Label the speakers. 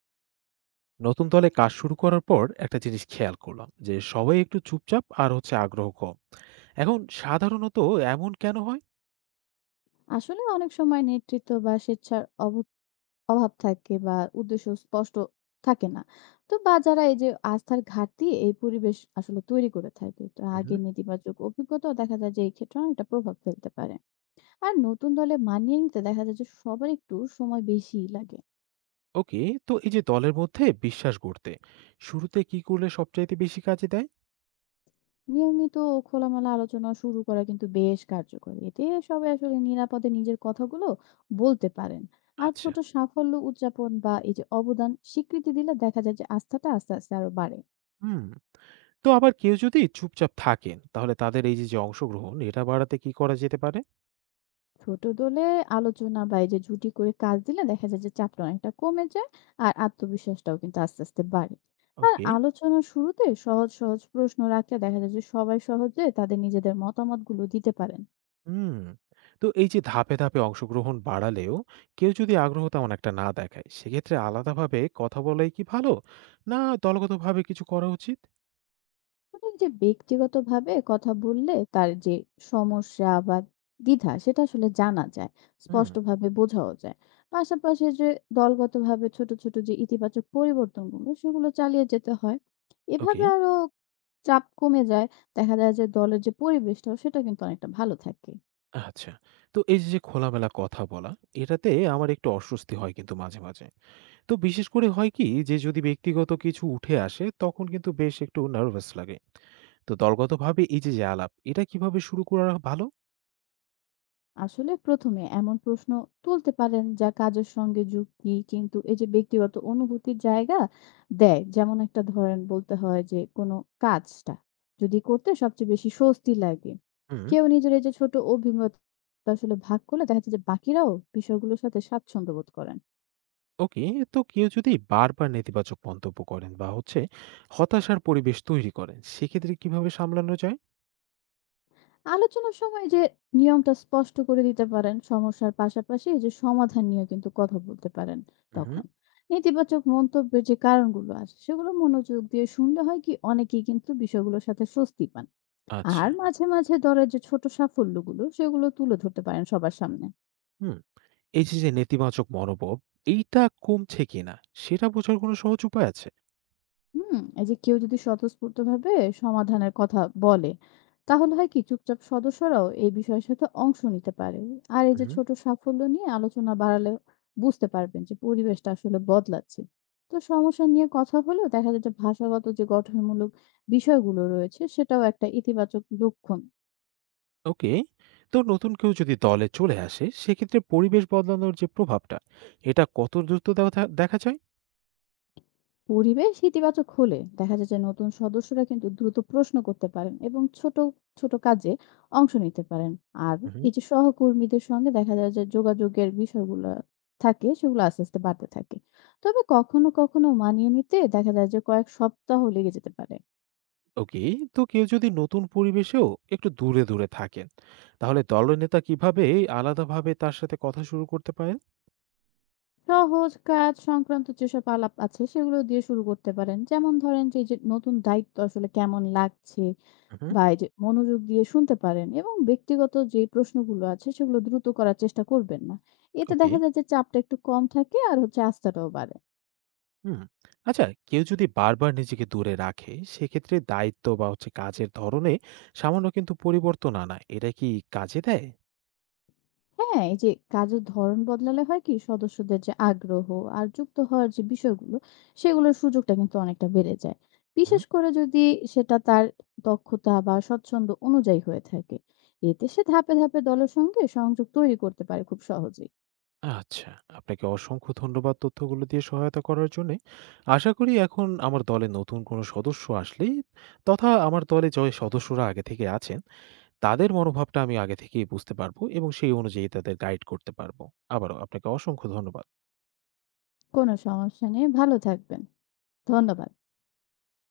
Speaker 1: নতুন দলে কাজ শুরু করার পর একটা জিনিস খেয়াল করলাম যে সবাই একটু চুপচাপ আর হচ্ছে আগ্রহ কম। এখন সাধারণত এমন কেন হয়?
Speaker 2: আসলে অনেক সময় নেতৃত্ব বা স্বেচ্ছার অভাব থাকে বা উদ্দেশ্য স্পষ্ট থাকে না তো, বা যারা এই যে আস্থার ঘাটতি এই পরিবেশ আসলে তৈরি করে থাকে, তো
Speaker 1: হুম।
Speaker 2: আগে নেতিবাচক অভিজ্ঞতা দেখা যায় যে এই ক্ষেত্রে অনেকটা প্রভাব ফেলতে পারে। আর নতুন দলে মানিয়ে নিতে দেখা যায় যে সবার একটু সময় বেশি লাগে।
Speaker 1: ওকে। তো এই যে দলের মধ্যে বিশ্বাস গড়তে শুরুতে কি করলে সবচাইতে বেশি কাজে দেয়?
Speaker 2: নিয়মিত ও খোলামেলা আলোচনা শুরু করা কিন্তু বেশ কার্যকর, এতে সবাই আসলে নিরাপদে নিজের কথাগুলো বলতে পারেন। আর
Speaker 1: আচ্ছা।
Speaker 2: ছোট সাফল্য উদযাপন বা এই যে অবদান স্বীকৃতি দিলে দেখা যায় যে আস্থাটা আস্তে আস্তে আরো বাড়ে।
Speaker 1: হুম। তো আবার কেউ যদি চুপচাপ থাকেন তাহলে তাদের এই যে যে অংশগ্রহণ এটা বাড়াতে কি করা যেতে পারে?
Speaker 2: ছোট দলে আলোচনা বা এই যে জুটি করে কাজ দিলে দেখা যায় যে চাপটা অনেকটা কমে যায় আর আত্মবিশ্বাসটাও কিন্তু আস্তে আস্তে বাড়ে। আর
Speaker 1: ওকে।
Speaker 2: আলোচনার শুরুতে সহজ সহজ প্রশ্ন রাখলে দেখা যায় যে সবাই সহজে তাদের নিজেদের মতামতগুলো দিতে পারেন।
Speaker 1: হুম। তো এই যে ধাপে ধাপে অংশগ্রহণ বাড়ালেও কেউ যদি আগ্রহ তেমন একটা না দেখায় সেক্ষেত্রে আলাদাভাবে কথা বলাই কি ভালো, না দলগতভাবে কিছু করা উচিত?
Speaker 2: মানে এই যে ব্যক্তিগতভাবে কথা বললে তার যে সমস্যা বা দ্বিধা সেটা আসলে জানা যায়,
Speaker 1: হুম।
Speaker 2: স্পষ্টভাবে বোঝাও যায়। পাশাপাশি যে দলগতভাবে ছোট, ছোট যে ইতিবাচক পরিবর্তনগুলো সেগুলো চালিয়ে যেতে হয়।
Speaker 1: ওকে।
Speaker 2: এভাবে আরো চাপ কমে যায়। দেখা যায় যে দলের যে পরিবেশটা সেটা কিন্তু অনেকটা ভালো থাকে।
Speaker 1: আচ্ছা। তো এই যে যে খোলামেলা কথা বলা এটাতে আমার একটু অস্বস্তি হয় কিন্তু মাঝে মাঝে। তো বিশেষ করে হয় কি যে যদি ব্যক্তিগত কিছু উঠে আসে তখন কিন্তু বেশ একটু নার্ভাস লাগে। তো দলগতভাবে এই যে যে আলাপ এটা কিভাবে শুরু করা ভালো?
Speaker 2: আসলে ১ম এ এমন প্রশ্ন তুলতে পারেন যা কাজের সঙ্গে যুক্তি কিন্তু এই যে ব্যক্তিগত অনুভূতির জায়গা দেয়। যেমন একটা ধরেন, বলতে হয় যে কোনো কাজটা যদি করতে সবচেয়ে বেশি স্বস্তি লাগে।
Speaker 1: হুম।
Speaker 2: কেউ নিজের এই যে ছোট অভিমত আসলে ভাগ করলে দেখা যায় যে বাকিরাও বিষয়গুলোর সাথে স্বাচ্ছন্দ্য বোধ করেন।
Speaker 1: ওকে। তো কেউ যদি বারবার নেতিবাচক মন্তব্য করেন বা হচ্ছে হতাশার পরিবেশ তৈরি করেন সেক্ষেত্রে কিভাবে সামলানো যায়?
Speaker 2: আলোচনার সময় যে নিয়মটা স্পষ্ট করে দিতে পারেন, সমস্যার পাশাপাশি এই যে সমাধান নিয়েও কিন্তু কথা বলতে পারেন
Speaker 1: হুম।
Speaker 2: তখন। নেতিবাচক মন্তব্যের যে কারণগুলো আছে সেগুলো মনোযোগ দিয়ে শুনলে হয় কি অনেকেই কিন্তু বিষয়গুলোর সাথে স্বস্তি পান। আর
Speaker 1: আচ্ছা।
Speaker 2: মাঝে, মাঝে দলের যে ছোট সাফল্যগুলো সেগুলো তুলে ধরতে পারেন সবার সামনে।
Speaker 1: হুম। এই যে যে নেতিবাচক মনোভাব এইটা কমছে কিনা সেটা বোঝার কোনো সহজ উপায় আছে?
Speaker 2: হুম, এই যে কেউ যদি স্বতঃস্ফূর্তভাবে সমাধানের কথা বলে, তাহলে হয় কি চুপচাপ সদস্যরাও এই বিষয়ের সাথে অংশ নিতে পারে। আর এই যে
Speaker 1: হুম।
Speaker 2: ছোট সাফল্য নিয়ে আলোচনা বাড়ালে বুঝতে পারবেন যে পরিবেশটা আসলে বদলাচ্ছে। তো সমস্যা নিয়ে কথা হলেও দেখা যায় যে ভাষাগত যে গঠনমূলক বিষয়গুলো রয়েছে সেটাও একটা ইতিবাচক লক্ষণ।
Speaker 1: ওকে। তো নতুন কেউ যদি দলে চলে আসে সেক্ষেত্রে পরিবেশ বদলানোর যে প্রভাবটা এটা কত দ্রুত দেখা দেখা
Speaker 2: পরিবেশ ইতিবাচক হলে দেখা যায় যে নতুন সদস্যরা কিন্তু দ্রুত প্রশ্ন করতে পারেন এবং ছোট ছোট কাজে অংশ নিতে পারেন। আর
Speaker 1: যায়?
Speaker 2: এই যে সহকর্মীদের সঙ্গে দেখা যায় যে যোগাযোগের বিষয়গুলো থাকে সেগুলো আস্তে আস্তে বাড়তে থাকে। তবে কখনো কখনো মানিয়ে নিতে দেখা যায় যে কয়েক সপ্তাহ লেগে যেতে পারে।
Speaker 1: ওকে। তো কেউ যদি নতুন পরিবেশেও একটু দূরে দূরে থাকেন তাহলে দলনেতা কিভাবে আলাদাভাবে তার সাথে কথা শুরু করতে পারেন?
Speaker 2: সহজ কাজ সংক্রান্ত যেসব আলাপ আছে সেগুলো দিয়ে শুরু করতে পারেন, যেমন ধরেন যে এই যে নতুন দায়িত্ব আসলে কেমন লাগছে।
Speaker 1: হুম।
Speaker 2: বাইরে মনোযোগ দিয়ে শুনতে পারেন এবং ব্যক্তিগত যে প্রশ্নগুলো আছে সেগুলো দ্রুত করার চেষ্টা করবেন না। এতে
Speaker 1: ওকে।
Speaker 2: দেখা যায় যে চাপটা একটু কম থাকে আর হচ্ছে আস্থাটাও বাড়ে।
Speaker 1: হুম। আচ্ছা, কেউ যদি বারবার নিজেকে দূরে রাখে সেক্ষেত্রে দায়িত্ব বা হচ্ছে কাজের ধরনে সামান্য কিন্তু পরিবর্তন আনা এটা কি কাজে দেয়?
Speaker 2: হ্যাঁ, এই যে কাজের ধরন বদলালে হয় কি সদস্যদের যে আগ্রহ আর যুক্ত হওয়ার যে বিষয়গুলো সেগুলোর সুযোগটা কিন্তু অনেকটা বেড়ে যায়,
Speaker 1: হুম।
Speaker 2: বিশেষ করে যদি সেটা তার দক্ষতা বা স্বচ্ছন্দ অনুযায়ী হয়ে থাকে। এতে সে ধাপে ধাপে দলের সঙ্গে সংযোগ তৈরি করতে পারে খুব সহজেই।
Speaker 1: আচ্ছা। আপনাকে অসংখ্য ধন্যবাদ তথ্যগুলো দিয়ে সহায়তা করার জন্য। আশা করি এখন আমার দলে নতুন কোনো সদস্য আসলেই তথা আমার দলে যে সদস্যরা আগে থেকে আছেন তাদের মনোভাবটা আমি আগে থেকেই বুঝতে পারবো এবং সেই অনুযায়ী তাদের গাইড করতে পারবো। আবারও আপনাকে অসংখ্য ধন্যবাদ।
Speaker 2: কোনো সমস্যা নেই, ভালো থাকবেন। ধন্যবাদ।